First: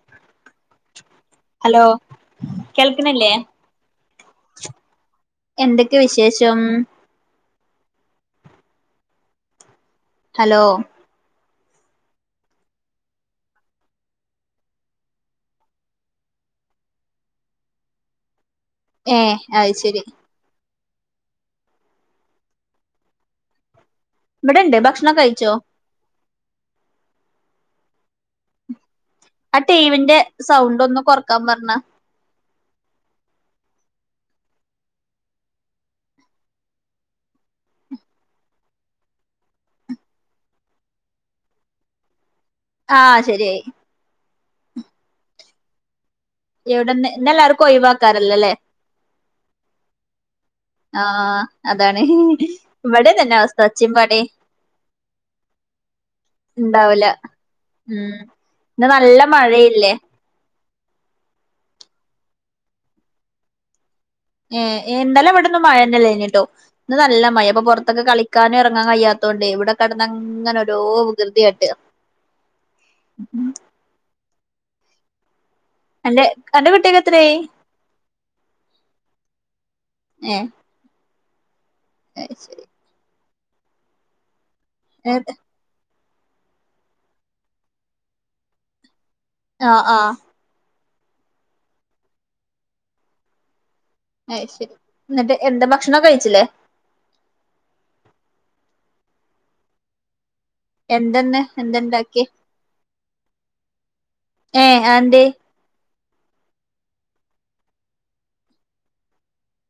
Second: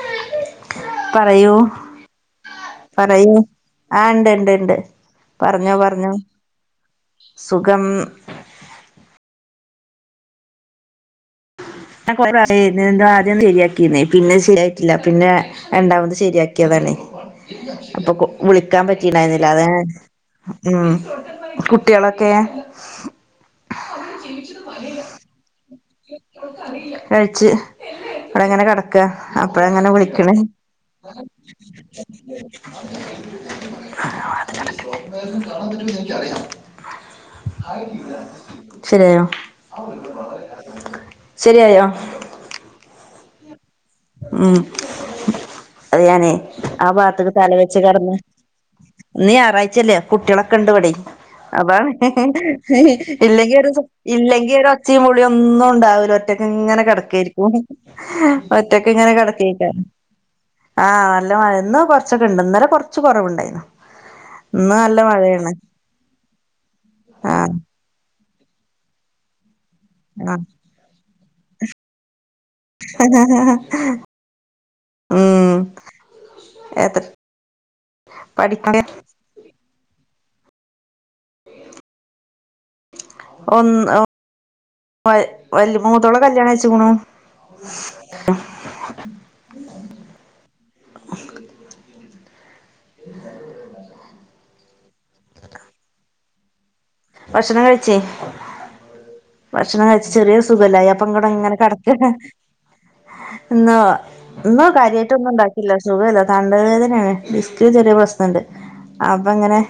[inaudible] പറയൂ ഹലോ കേൾക്കണില്ലേ പറയൂ ആഹ ഇണ്ട് ഇണ്ട് ഇണ്ട് പറഞ്ഞോ എന്തൊക്കെ പറഞ്ഞോ വിശേഷം സുഖം ഹലോ ന്ത ആദ്യം ശരിയാക്കിന്നേ പിന്നെ ശരിയായിട്ടില്ല പിന്നെ രണ്ടാമത് ശരിയാക്കിയത അപ്പൊ വിളിക്കാൻ ഏ പറ്റിണ്ടായിരുന്നില്ല അതെ അത് ശരി ഉം കുട്ടികളൊക്കെ ഇവിടണ്ട്േ ഭക്ഷണം കഴിച്ചോ കഴിച്ച് അവിടെ എങ്ങനെ കിട ക്ക ആ അപ്പഴ അങ്ങനെ ടീവിന്റെ വിളിക്കണ സൗണ്ട് ഒന്ന് കൊറക്കാൻ പറഞ്ഞ [unintelligible] ശരിയാണ് ശരിയായോ ആ ശരിയായി ഉം അത് ഞാന് ആ എവിടെന്ന് ഇന്ന് ഭാഗത്തക്ക് തല എല്ലാർക്കും വെച്ച് കിടന്ന് ഒഴിവാക്കാറല്ലല്ലേ ഇന്ന് ഞായറാഴ്ചല്ലേ കുട്ടികളൊക്കെ ഇണ്ട് ഇവിടെ ആഹ് അപ്പ അതാണ് ഇവിടെ തന്നെ ഇല്ലെങ്കി അവസ്ഥ ഒരു ഒച്ചയും പാടേം ഇല്ലെങ്കി ഒര് ഒച്ചയും വിളിയും ഒന്നും ഉണ്ടാവൂല ഒറ്റക്ക് ഇങ്ങനെ ഉണ്ടാവൂല കിടക്കായിരിക്കും ഉം ഇന്ന് ഒറ്റക്ക് ഇങ്ങനെ നല്ല കിടക്കേക്കാ മഴയില്ലേ ആ നല്ല മഴ ഇന്ന് കൊറച്ചൊക്കെ ഇണ്ട് ഇന്നലെ കൊറച്ച് കൊറവുണ്ടായിരുന്നു ഉം ഇന്ന് നല്ല ഇന്നല മഴയാണ് അവിടന്നും മഴ ഇല്ലേഞ്ഞിട്ടോ ഇന്ന് നല്ല മഴ ആഹ് അപ്പൊ പുറത്തൊക്കെ കളിക്ക ളിക്കാനും ഇറങ്ങാൻ കഴിയാത്തോണ്ട് ഇവിടെ ആഹ് കിടന്നങ്ങനെ ഒരോ വികൃതിയട്ട് ഉം എന്റെ എന്റെ കുട്ടിയക്കെ എത്ര എത്രയായി പഠിക്കണ ഏ അത് ശരി ഒന്ന് വല മൂത്തോള കല്യാണം കഴിച്ചിക്കണ് ആഹ് ആഹ് അത് ശരി എന്നിട്ട് എന്താ ഭക്ഷണോ കഴിച്ചില്ലേ ഭക്ഷണം കഴിച്ചേ ഭക്ഷണം കഴിച്ച് ചെറിയ സുഖലായ അപ്പ ഇവിടെ എന്തന്ന് ഇങ്ങനെ കിടക്ക എന്തണ്ടാക്കി എന്നാ ഇന്ന് ഏഹ് അതെന്തേ കാര്യമായിട്ടൊന്നും ഉണ്ടാക്കില്ല സുഖല്ല തണ്ട വേദനയാണ് ഡിസ്ക്ന് ചെറിയ പ്രശ്നംണ്ട് അപ്പൊ ഇങ്ങനെ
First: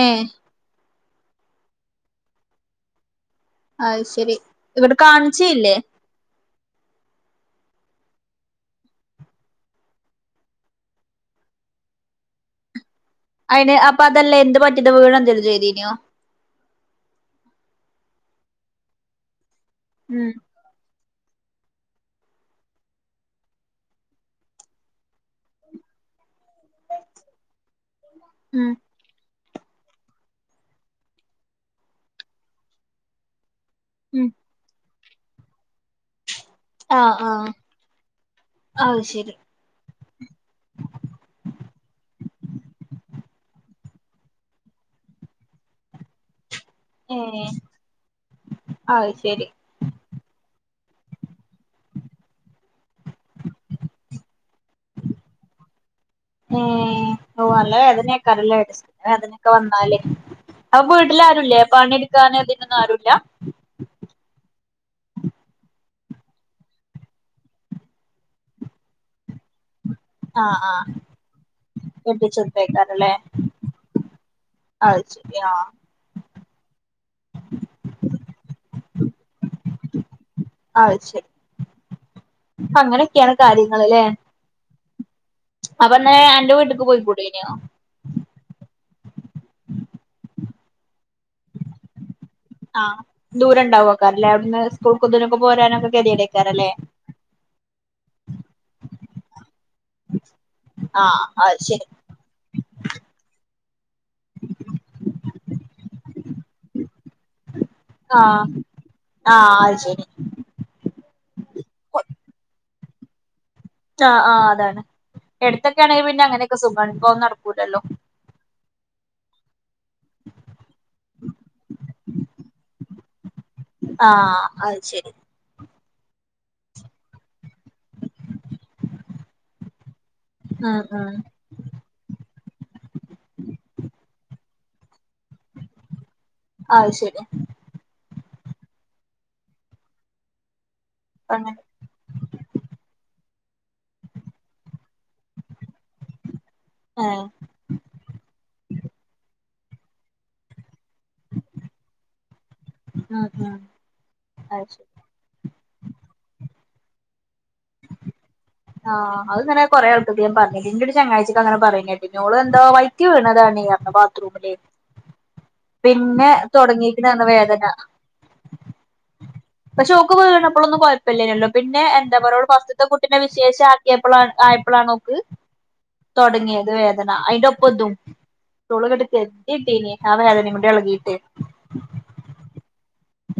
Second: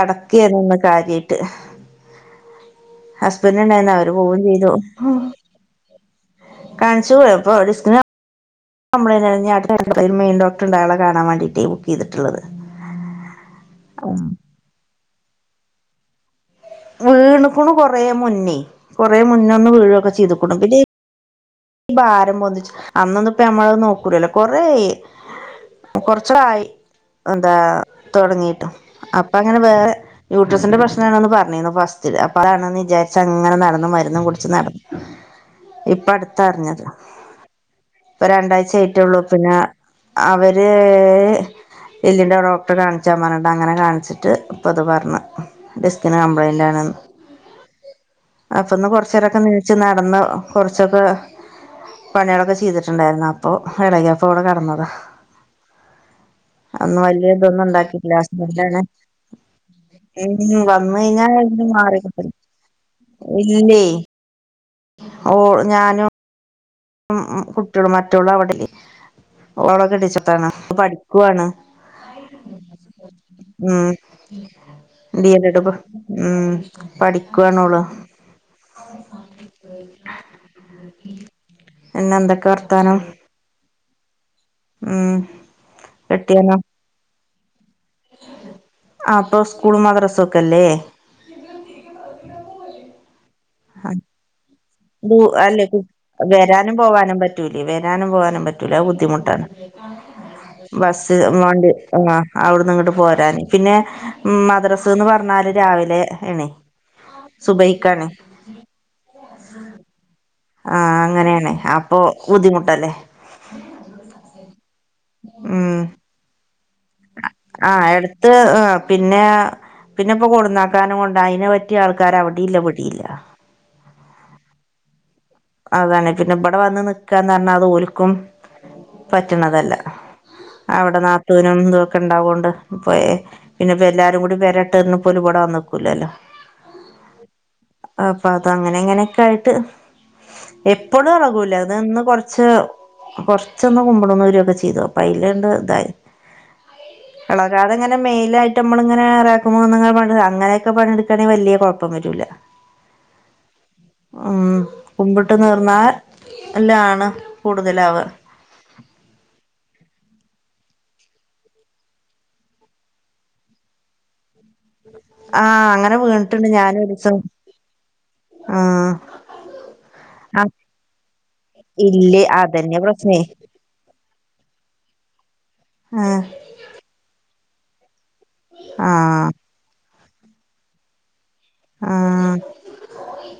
ഏഹ് കാര്യയിട്ട് ഹസ്ബൻഡ് ഉണ്ടായിരുന്നു അത് അവര് ശരി പോവയും ചെയ്തു ഇവിടെ കാണിച്ചേയില്ലേ കാണിച്ചു [unintelligible] കംപ്ലയിന്റ് ആരുന്നു മെയിൻ ഡോക്ടർണ്ടായാളെ കാണൻ വേണ്ടിയിട്ട് ബുക്ക് ചെയ്തിട്ടുള്ളത് അയിന് അപ്പൊ അതെല്ലാം എന്ത് പറ്റിയത് വീണ എന്തെങ്കിലും ചെയ്തീനയോ വീണുക്കുണ് കൊറ മുന്നേ കൊറേ മുന്നൊന്ന് വീണൊക്കെ ഉം ചെയ്തുക്കണു പിന്നെ ഈ ഭാരം പൊന്തിച്ചു അന്നൊന്നപ്പ നമ്മള് നോക്കൂലല്ല കൊറ ആയി കൊറച്ചായി എന്താ ഉം തുടങ്ങിട്ടും അപ്പ അങ്ങനെ വേറെ യൂട്രസിന്റെ പ്രശ്നാണന്ന് പറഞ്ഞിന്നു ഫസ്റ്ററ്റ് അപ്പൊ അതാണെന്ന് വിചാരിച്ചങ്ങനെനടന്നു മരുന്നും ഉം കുടിച്ച് നടന്നു ഇപ്പ അടു അടുത്ത അറിഞ്ഞത് ആഹ് ആഹ് ഇപ്പൊ രണ്ടാഴ്ച അത് ആയിട്ടള്ളു ശരി പിന്നെ അവര് എല്ലിന്റെ ഡോക്ടർ കാണിച്ചാ പറഞ്ഞിട്ട അങ്ങനെ കാണിച്ചിട്ട് ഇപ്പൊ ഇത് പറഞ്ഞ ഡെസ്കിന് കംപ്ലയിന്റണ് ഏഹ് അപ്പൊന്ന് അത് കൊറച്ച നേരൊക്കെ ശരി നീച്ച് നടന്ന കൊറച്ചൊക്കെ പണികളൊക്കെ ചെയ്തിട്ടുണ്ടായിരുന്നു അപ്പൊ ഇളകിയപ്പ ഇവിടെ കടന്നതാ അന്ന് ഏഹ് വല്യ ഓ ഇതൊന്നും നല്ല ഉണ്ടാക്കില്ല [unintelligible] വേദനേക്കാരല്ലേ അന്താണ് വേദനൊക്കെ വന്നാല് ഉ അപ്പൊ വന്ന് വീട്ടില് ആരുല്ലേ കഴിഞ്ഞാൽ പണിയെടുക്കാന് ഇതിനൊന്നും ആരുല്ല [inaudible] ഇല്ല ഓ ഞാനും കുട്ടികള് മറ്റോള് അവിടെ അല്ലെ കെട്ടിച്ചിട്ടാണ് ആഹ് അപ്പ ആഹ് പഠിക്കുവാണ് കെട്ടിച്ചോട്ത്തേക്കാരല്ലേ ഉം അത് ശരി ആഹ് [unintelligible] ഉം പഠിക്കവാണോളു ആ ശരി പിന്നെ എന്തൊക്കെ വർത്താനം [unintelligible] ല്ലേ ഉമ് അപന്നെ അന്റെ വീട്ടിലേക്ക് പോയ്‌ കൂടായിനോ ആ അപ്പൊ സ്കൂൾ മദ്രസയൊക്കെയില്ലേ ആ ദൂരം ഉണ്ടാവകാരും അല്ലേ അവിടുന്ന് സ്കൂൾക്ക് ഇതിനൊക്കെ അല്ലെ പോരാനൊക്കെ ഗതികേടേക്കാരല്ലേ വരാനും പോകാനും പറ്റൂലേ വരാനും പോകാനും പറ്റൂല അത് ബുദ്ധിമുട്ടാണ് ബസ് ആഹ് അത് മെണ്ടി ശരി ആഹ് അവിടുന്ന് ഇങ്ങോട്ട് പോരാന് പിന്നെ മദ്രസ്ന്ന് പറഞ്ഞാല് രാവിലെ ആണേ സുബയ്ക്കാണ് ആഹ് ആഹ് ശരി ആഹ് അങ്ങനെയണേ അപ്പൊ ബുദ്ധിമുട്ടല്ലേ ആഹ് ആഹ് അതാണ് ഉം എടുത്തൊക്കൊയാണെങ്കി പിന്നെ അങ്ങനെ ആഹ് എടുത്ത് ആഹ് പിന്നെ പിന്നെപ്പോ കൊണ്ടുന്നാക്കാനും കൊണ്ട അതിനെ പറ്റിയ ആൾക്കർ അവിടെ ഇല്ല ഇവിടെ ഇല്ല ആഹ് അത് ശെരി അതാണ് പിന്നെ ഇബടെ വന്ന് നിക്കാന്ന് പറഞ്ഞാൽ അത് ഒരുക്കും പറ്റണതല്ല ഉം അവിടെ ഉം നാത്തുവിനും ഇതു ഒക്കെ ഉണ്ടാവോണ്ട് ഇപ്പ പിന്നിപ്പൊ എല്ലാരും കൂടി വരട്ടെന്ന് ഓല് പടെ വന്നു നിക്കുലല്ലോ അത് ശരി അപ്പൊ അത് അങ്ങനെ എങ്ങനെയൊക്കെ ആയിട്ട് എപ്പോഴും അങ്ങനെ എറങ്ങുലാ അത് ഇന്ന് കുറച്ച് കൊറ ചൊന്നു കുമ്പിടൊന്നോരോക്കെ ചെയ്തു അപ്പ അയിൽ ഇണ്ടതായി ഏഹ് വളരാത ഇങ്ങനെ മെയിലായിട്ട് നമ്മള് ഇങ്ങന അങ്ങനെ ഒക്കെ പണിയെടുക്കെണെ വല്യ കുഴപ്പം വരുല്ല ഉം ഉം അത് ശരി ഉമ് ഇട്ട് നിർന്നാൽ എല്ലാണ് കൂടുതല് ആവുക ആഹ് അത്ങ്ങനെ കൊറെ ആൾക്ക് ഞാൻ പറഞ്ഞിട്ട്ണ്ട് ഇന്റെ ഒരു ചങ്ങായിക്ക് അങ്ങനെ പറയുന്ന കേട്ട് പിന്നെ ഓള് എന്തോ വൈറ്റി വീണതാണ് ബാത്‌റൂമിൽ ആഹ് അങ്ങനെ പിന്നെ വീണിട്ടുണ്ട് ഞാനൊരീസം തുടങ്ങിയിരിക്കുന്നാണ് വേദന ആ പക്ഷെ ഓക്ക് ആഹ് വീണപ്പോളോന്നും കുഴപ്പില്ലല്ലോ പിന്നെ എന്താ ഇല്ലേ പോ അതന്നെ ഫസ്റ്റ്ത്തെ കുട്ടിനെ പ്രശ്നേ വിശേഷം ആക്കിയപ്പൾ ആണ് ആയപ്പോൾ ആണ് ഓക്ക്‌ ആഹ് തോടങ്ങിയത് വേദന പോതും [unintelligible] തല ആഹ് മുടി ഇളഗിട്ട് ആഹ്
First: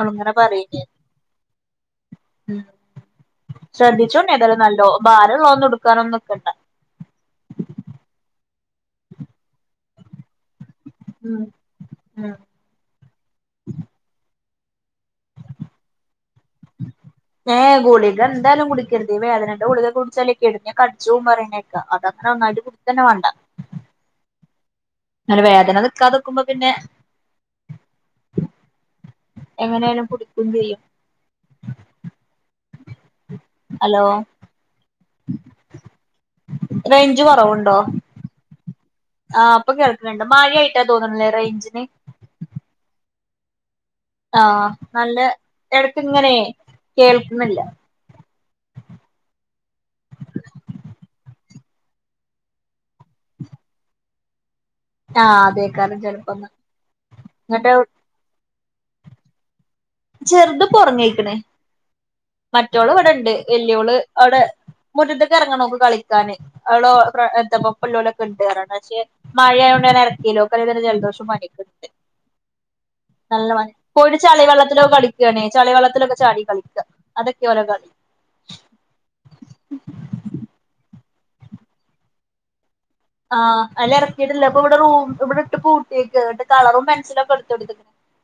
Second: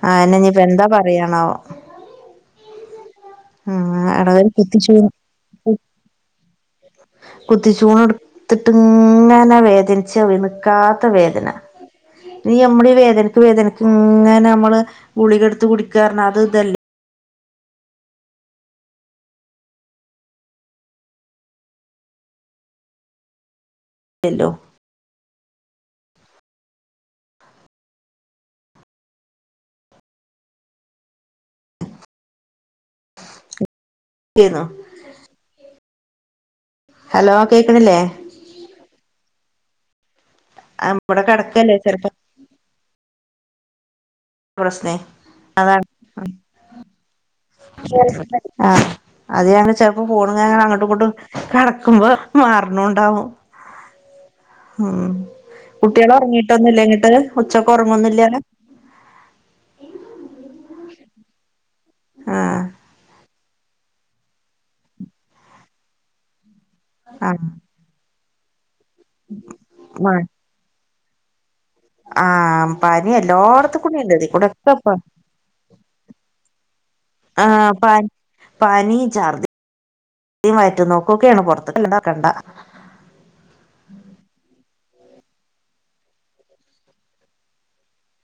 ഓളിങ്ങനെ അയന്നെ ഇനിയിപ്പ പറയിനി എന്താ പറയാണാവോ ഉമ് ആഹ് ശ്രദ്ധിച്ചുകോണ്ട് എടവൽ യെതായലും നല്ലോ ഭാരം ഒള്ള ഒന്നും എടുക്കാനൊന്നും നിക്കണ്ട കുത്തി ചൂണ് എടുത്തിട്ട് ഇങ്ങാനാ വേദനിച്ചു അവിടന്ന് കാത്ത ഉം വേദന ഉം ഇ നമ്മടെ വേദനയ്ക്ക് വേദനക്ക് ഇങ്ങനെ നമ്മ ഗുളികെടുത്ത് കുടിക്കാറ് അത് ഇതല്ലേ ഏഹ് ഗുളികാ എന്തായാലും കുടിക്കരുത് വേദനയുടെ ഗുളികെ കുടിച്ചാലക്കെ കിഡ്നി ഒക്കെ അടിച്ചു പോം പറയണ കേക്കാം അതാണ് നന്നായി ട്ട് കുടിക്ക തന്നെ വേണ്ട ഹലോ അങ്ങെനെ വേദന നിക്കാതെ ആകുമ്പോ പിന്നെ എങ്ങനെയാണ് കൂടിക്കും ചെയ്യും ഹലോ ന്നു റേഞ്ച് ഹലോ കൊറവുണ്ടോ കേക്കണില്ലേ ആഹ് ഇപ്പൊ കേൾക്കുന്നുണ്ട് മഴ ആയിട്ടാന്ന് ഇവിടെ തോന്നണല്ലേ കിടക്കല്ലേ റേഞ്ചിന് ചെലപ്പോ ആ പ്രശ്നേ നല്ല അതാണ് ഇടക്ക് ഇങ്ങനെ ആഹ് അത് കാരണം ചിലപ്പോ ഫോൺ ഇങ്ങനെ അങ്ങോട്ടും ഇങ്ങോട്ടും കട ക്കുമ്പോ മാറണോണ്ടാവും ഉമ് ആഹ് അതേക്കാരം കുട്ടികൾ ചെലപ്പോന്ന് ഉറങ്ങിട്ടൊന്നുംല്ല ഇങ്ങിട്ട് ഉച്ചക് ഒന്നും എന്നിട്ട് ഉറങ്ങൊന്നു ഇല്ല്യല്ലോ ചെറുത് [unintelligible] കഴിക്കണ് ആഹ് മറ്റോള് ഇവിടെ ഇണ്ട് വല്യോള് അവിടെ മുറ്റത്തേക്ക് ഇറങ്ങണം ഓക്ക്‌ കളിക്കാന് അവള് എന്ത ഇറങ്ങന് പക്ഷെ മഴയായകൊണ്ട് ഞാൻ ഇറക്കില്ല ഓക്ക് ജലദോഷം പനി ഒക്കെ ഉണ്ട്‌ ആ പനി എല്ലായിടത്തും കൂടി ഉണ്ട് ഇതികൂടെ കളിക്കണേ ചളി വളള്ളത്തിലൊക്കെ ചാടി കളിക്കുക അതൊക്കെ ഓലെ കളി പാനീ ചർദി വയറ്റുപോകേക്കയാണ് പുറത്തക്ക് ഇറക്കണ്ട ആ അല്ല ഇറക്കിയിട്ടില്ല അപ്പൊ ഇവിടെ റൂം ഇവിടെ ഇട്ട് പൂട്ടത്തിയേക്ക എന്നിട്ട് കളറും പെൻസിലുക്കെ എടുത്തോടുത്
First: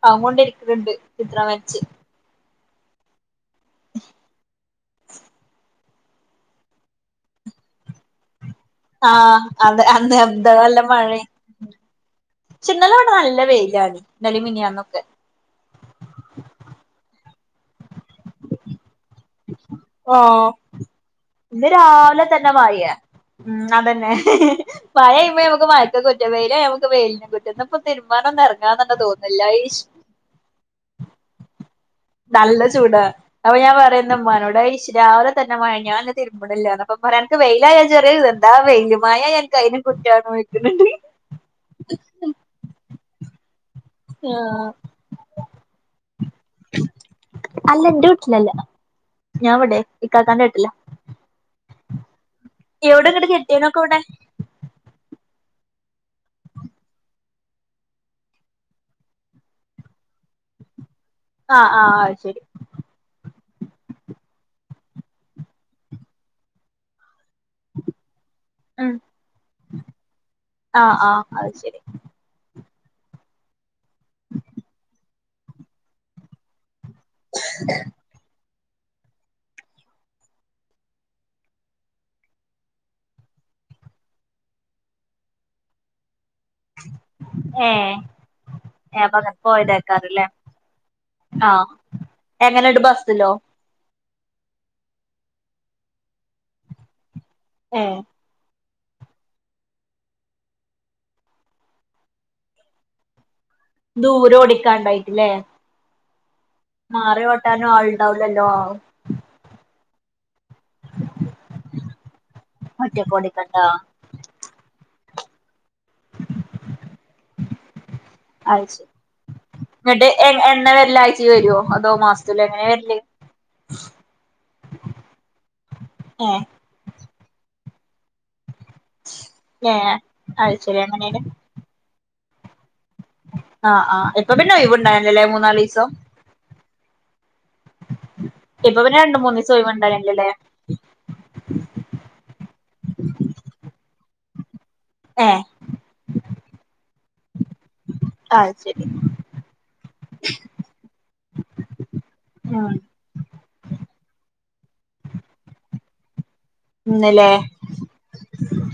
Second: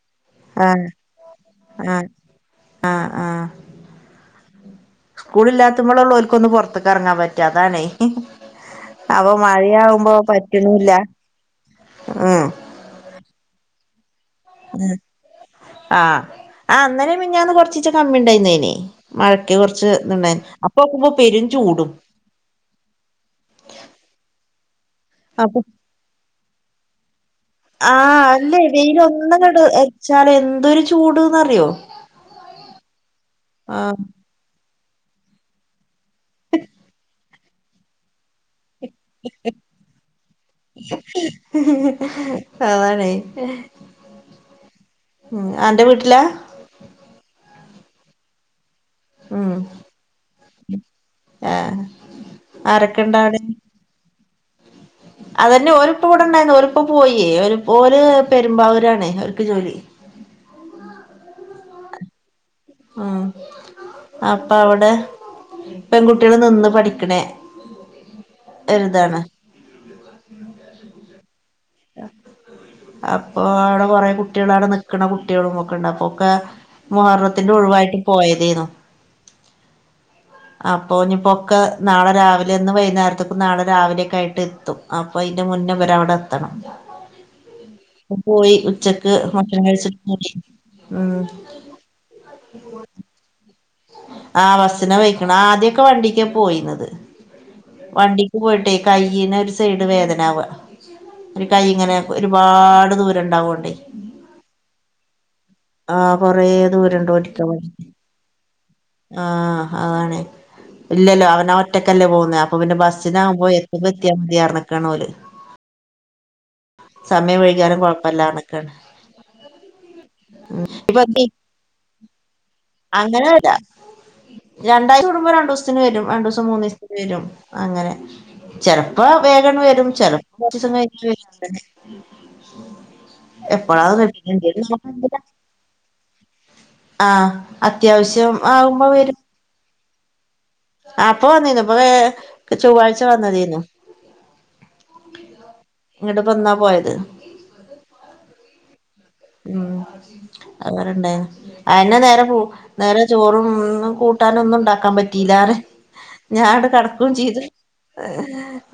അത് കൊണ്ട് ഇരിക്കുന്നുണ്ട് ചിത്രം വരച്ച് ആ ആ സ്കൂൾ ഇല്ലാത്തപ്പോള് ഉള്ളവർക്ക് ഒന്ന് പുറത്തക്ക് ഇറങ്ങാൻ പറ്റാ അതാണേ അപ്പൊ ആഹ് അതെ മഴയാകുമ്പോ അന്ന് എന്താ പറ്റുന്നില്ല ഉം ചിന്നലോണ നല്ല വെയിലാണ് ഇന്നലിം ഉം മിനിയാന്നൊക്കെ ആ അങ്ങനെ മിനാന്ന് കൊറച്ചച് കമ്മി ഉണ്ടായിരുന്നെന് മഴക്ക് കുറച്ച്ണ്ടർന്ന് ആഹ് അപ്പ ഇന്ന് രാവിലെ തന്നെ മാറിയേ ഉം അതന്നെ മഴ വെയുമ്പോ നമുക്ക് മഴക്ക കുറ്റം വെയിലയുമ്പോക് നമക്ക് വെയിലിനെ കുറ്റം ഇന്നിപ്പോ ആ തിരുമ്പാനൊന്നും അല്ലേ എറങ്ങാൻ തന്നെ വെയിൽ തോന്നില്ല ഒന്നകിട് അയ്ശ് അടച്ചാല് എന്തൊരു ചൂട്ന്നറിയോ നല്ല ചൂടാ അപ്പൊ ഞാൻ ആഹ് പറയുന്നഉമ്മാനോട് ആയിശ് രാവിലെ തന്നെ മഴ ഞാൻ തിരുബണിലാ അപ്പ പറയ അനക്ക് വെയിലായ ചെറിയ ഇ എന്താ വെയി അവാനെ ഏഹ് ഉം എന്റെ വീട്ടിലാ അല്ല എന്റെറെ വീട്ടിലല്ല ഉം ഞാൻ ഇവിടെ ഇകാക്കാന്റെ വീട്ടില ആരൊക്കെ ഇണ്ട് അവിടെ കെട്ടിയോനൊക്കെ ഇവിടെ അതന്നെ ഒരുപ്പ ഇവിടെണ്ടായിരുന്നു ഒരുപ്പ പോയി ഒരു പെരുമ്പാവൂരാണ് അവര്ക്ക് ജോലി [inaudible] അ അ അഹ് ശരി അഹ് അപ്പ അവിടെ പെൺകുട്ടികള് നിന്ന് പഠിക്കണേ ഉം ഒരിതാണ് അ അ അ അഹ് ശരി അപ്പൊ അവിടെ കൊറെ കുട്ടികൾ അവിടെ നിക്കണ കുട്ടികൾ ഒകെണ്ട് അപ്പൊക്കെ മുഹർറത്തിന്റെ ഒഴിവായിട്ട് പോയതേന്നു അപ്പൊ ഇനി പൊക്കെ നാളെ രാവിലെ ഇന്ന് വൈകുന്നേരത്തേക്കും നാളെ രാവിലെയൊക്കെ ആയിട്ട് എത്തും അപ്പൊ ന്റെ മുന്നേ ഇവർ അവിടെ എത്തണം ഏഹ് പോയി ഉച്ചക്ക് അപ്പൊ അങ്ങനെ മട്ടൺ കഴിച്ചിട്ട് പോയതേക്കാരല്ലേ പോയി മ് എങ്ങനെട് ബസ്സിലോ ആ ബിസിന പോയിക്കണ് ആദ്യൊക്കെ വണ്ടിക്ക പോയിന്നത് ഏഹ് വണ്ടിക്ക് പോയിട്ടേ കൈയിന ഒരു സൈഡ് വേദനവ ഒരു കൈ ഇങ്ങനെ ഒരുപാട് ദൂര ഉണ്ടാവ ദൂരം ഓടിക്കാണ്ടായിട്ടില്ലേ ആ കൊറേ ദൂരണ്ട് മാറി ഓടിക്കാൻ ഓട്ടാനും വേണ്ടി ആൾണ്ടാവലല്ലോ അണേ ഇല്ലല്ല അവന ഒറ്റക്കല്ലേ പൊന്നെ അപ്പോ പിന്നെ ഒറ്റക്ക് ബസിനാകുമ്പോ ഓടിക്കണ്ടാ [unintelligible] ഓല് സമയം വൈക്യലും കൊഴപ്പല്ല അത് ആണക്കാണ് ശരി എന്നിട്ട് എ എന്ന വെള്ളിയാഴ്ച വേരോ അതോ മാസത്തില് എങ്ങനെ വേരൽ ല രണ്ടാഴ്ച കൂടുമ്പോ രണ്ടു ദിവസത്തിന് വരും രണ്ടു ഏഹ് ദിവസം മൂന്ന് ദിവസത്തിന് വരും അങ്ങനെ ചെലപ്പോ വേഗണ് വെരും ഏഹ് ചെലപ്പോ അത് പർച്ചീസം ശരി കഴിഞ്ഞിട് അങ്ങനെയാണ് എപ്പോള ആഹ് ആഹ് ഇപ്പൊ പിന്നെ ഒഴിവുണ്ടായില്ലല്ലേ [unintelligible] മൂന്നാലീസം ആ അത്യാവശ്യം ഇപ്പൊ ആകുമ്പോ പിന്നെ രണ്ട വരും മൂന്ന് ദിവസോ ഒഴിവ് ഉണ്ടായില്ലേല്ലേ ആഹ് ഇപ്പൊ വന്നീന്നു ഇപ്പൊ ചൊവ്വാഴ്ച വന്നതേനു ഏഹ് ഇങ്ങട്ടപ്പ വന്നാ പോയത് അത് ശരി ഉം അവരുണ്ടെനു അന്നെ നേരെ ഉം നേരെ ചോറും കൂ കിട്ടാനൊന്നും ഉണ്ടാക്കാൻ പറ്റിയില്ലറെ ഞാൻ അവിടെ കടക്കുയും ഇന്നില്ലേ ചെയ്ത്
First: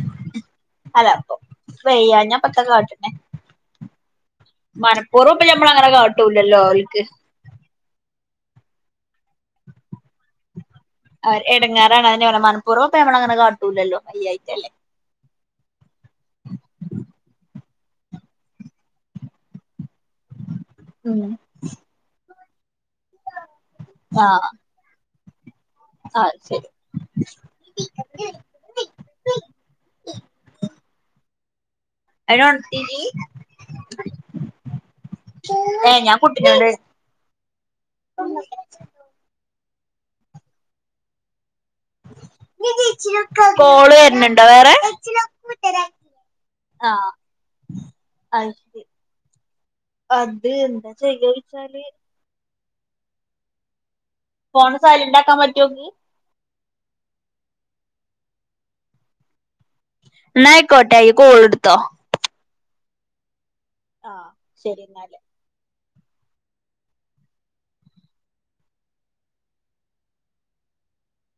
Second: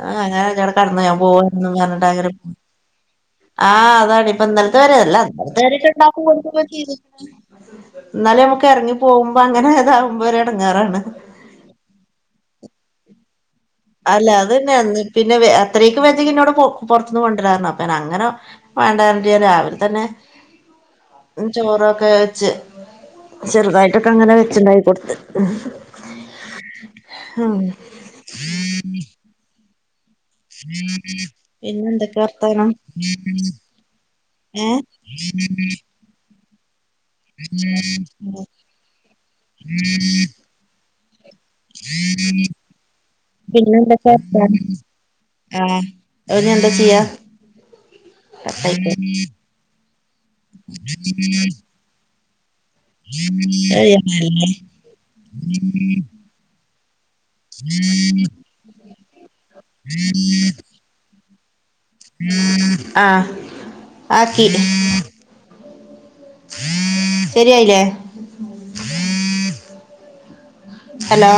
ആ അങ്ങന കടന്നു അല്ല ഞാൻ അപ്പൊ പോവാന്നും പറഞ്ഞിട്ട വയ്യാഞ്ഞാ ഇപ്പത്താ കാട്ട്ണെ ആ ആഹ് അതാണ് ഇപ്പ ഇന്നലത്തെ വരെ അല്ല മനപ്പൂർവ്വം ഇപ്പൊ ഇന്നലത്തെ ഞമ്മളങ്ങനെ വര്ണ്ടാക്കും കാട്ടൂലല്ലോ [unintelligible] ചെയ് ഓൽക്ക് എന്നാലേ നമുക്ക് ഇറങ്ങി പോകുമ്പോ അങ്ങനെ ഇതാവുബോ ഓരഡങേർ എടങ്ങാറാണ് അതിന് പറയു മനപ്പുർവ്വം അപ്പ നമ്മങ്ങനെ കാ അല്ല അത് തന്നെയാണ് അന്ന് പിന്നെ അത്രക്ക് വതി എന്നോട് പുറത്ത നിന്ന് കൊണ്ടിരിരുന്നു അപ്പ അങ്ങനെ വേണ്ട പറഞ്ഞിട്ട് രാവില തന്നെ ചോറൊക്കെ വെച്ച് ചെറുതായിട്ടൊക്കെ അങ്ങനെ വെച്ചിണ്ടാക്കി കൊടുത്ത് ആ അത് ശരി [inaudible] [unintelligible] പിന്നെ എന്തൊക്കെയാ വർത്താനം അയിനൊണത്തീനി ഏ പുട്ടിനോട് ഉം [inaudible] പിന്നെ കോള് എന്തൊക്കെ വരുന്നുണ്ടോ വർത്താനം വേറെ ആഹ് അതിനി എന്താ ചെയ്യാ ആഹ് അത് കട്ട് ആയി ശരി പോയി അത് എന്താ ചെയ്യാന്ന് വെച്ചാല് ഫോണ് സൈലന്റാക്കാൻ പറ്റോക്ക്? [unintelligible] എന്ന ആയികോട്ടോ നീ കാൾ എടുത്തോ ആ ആഹ് ആക്കി ശരി ന്നാല് ശരിയായില്ലേ ഹലോ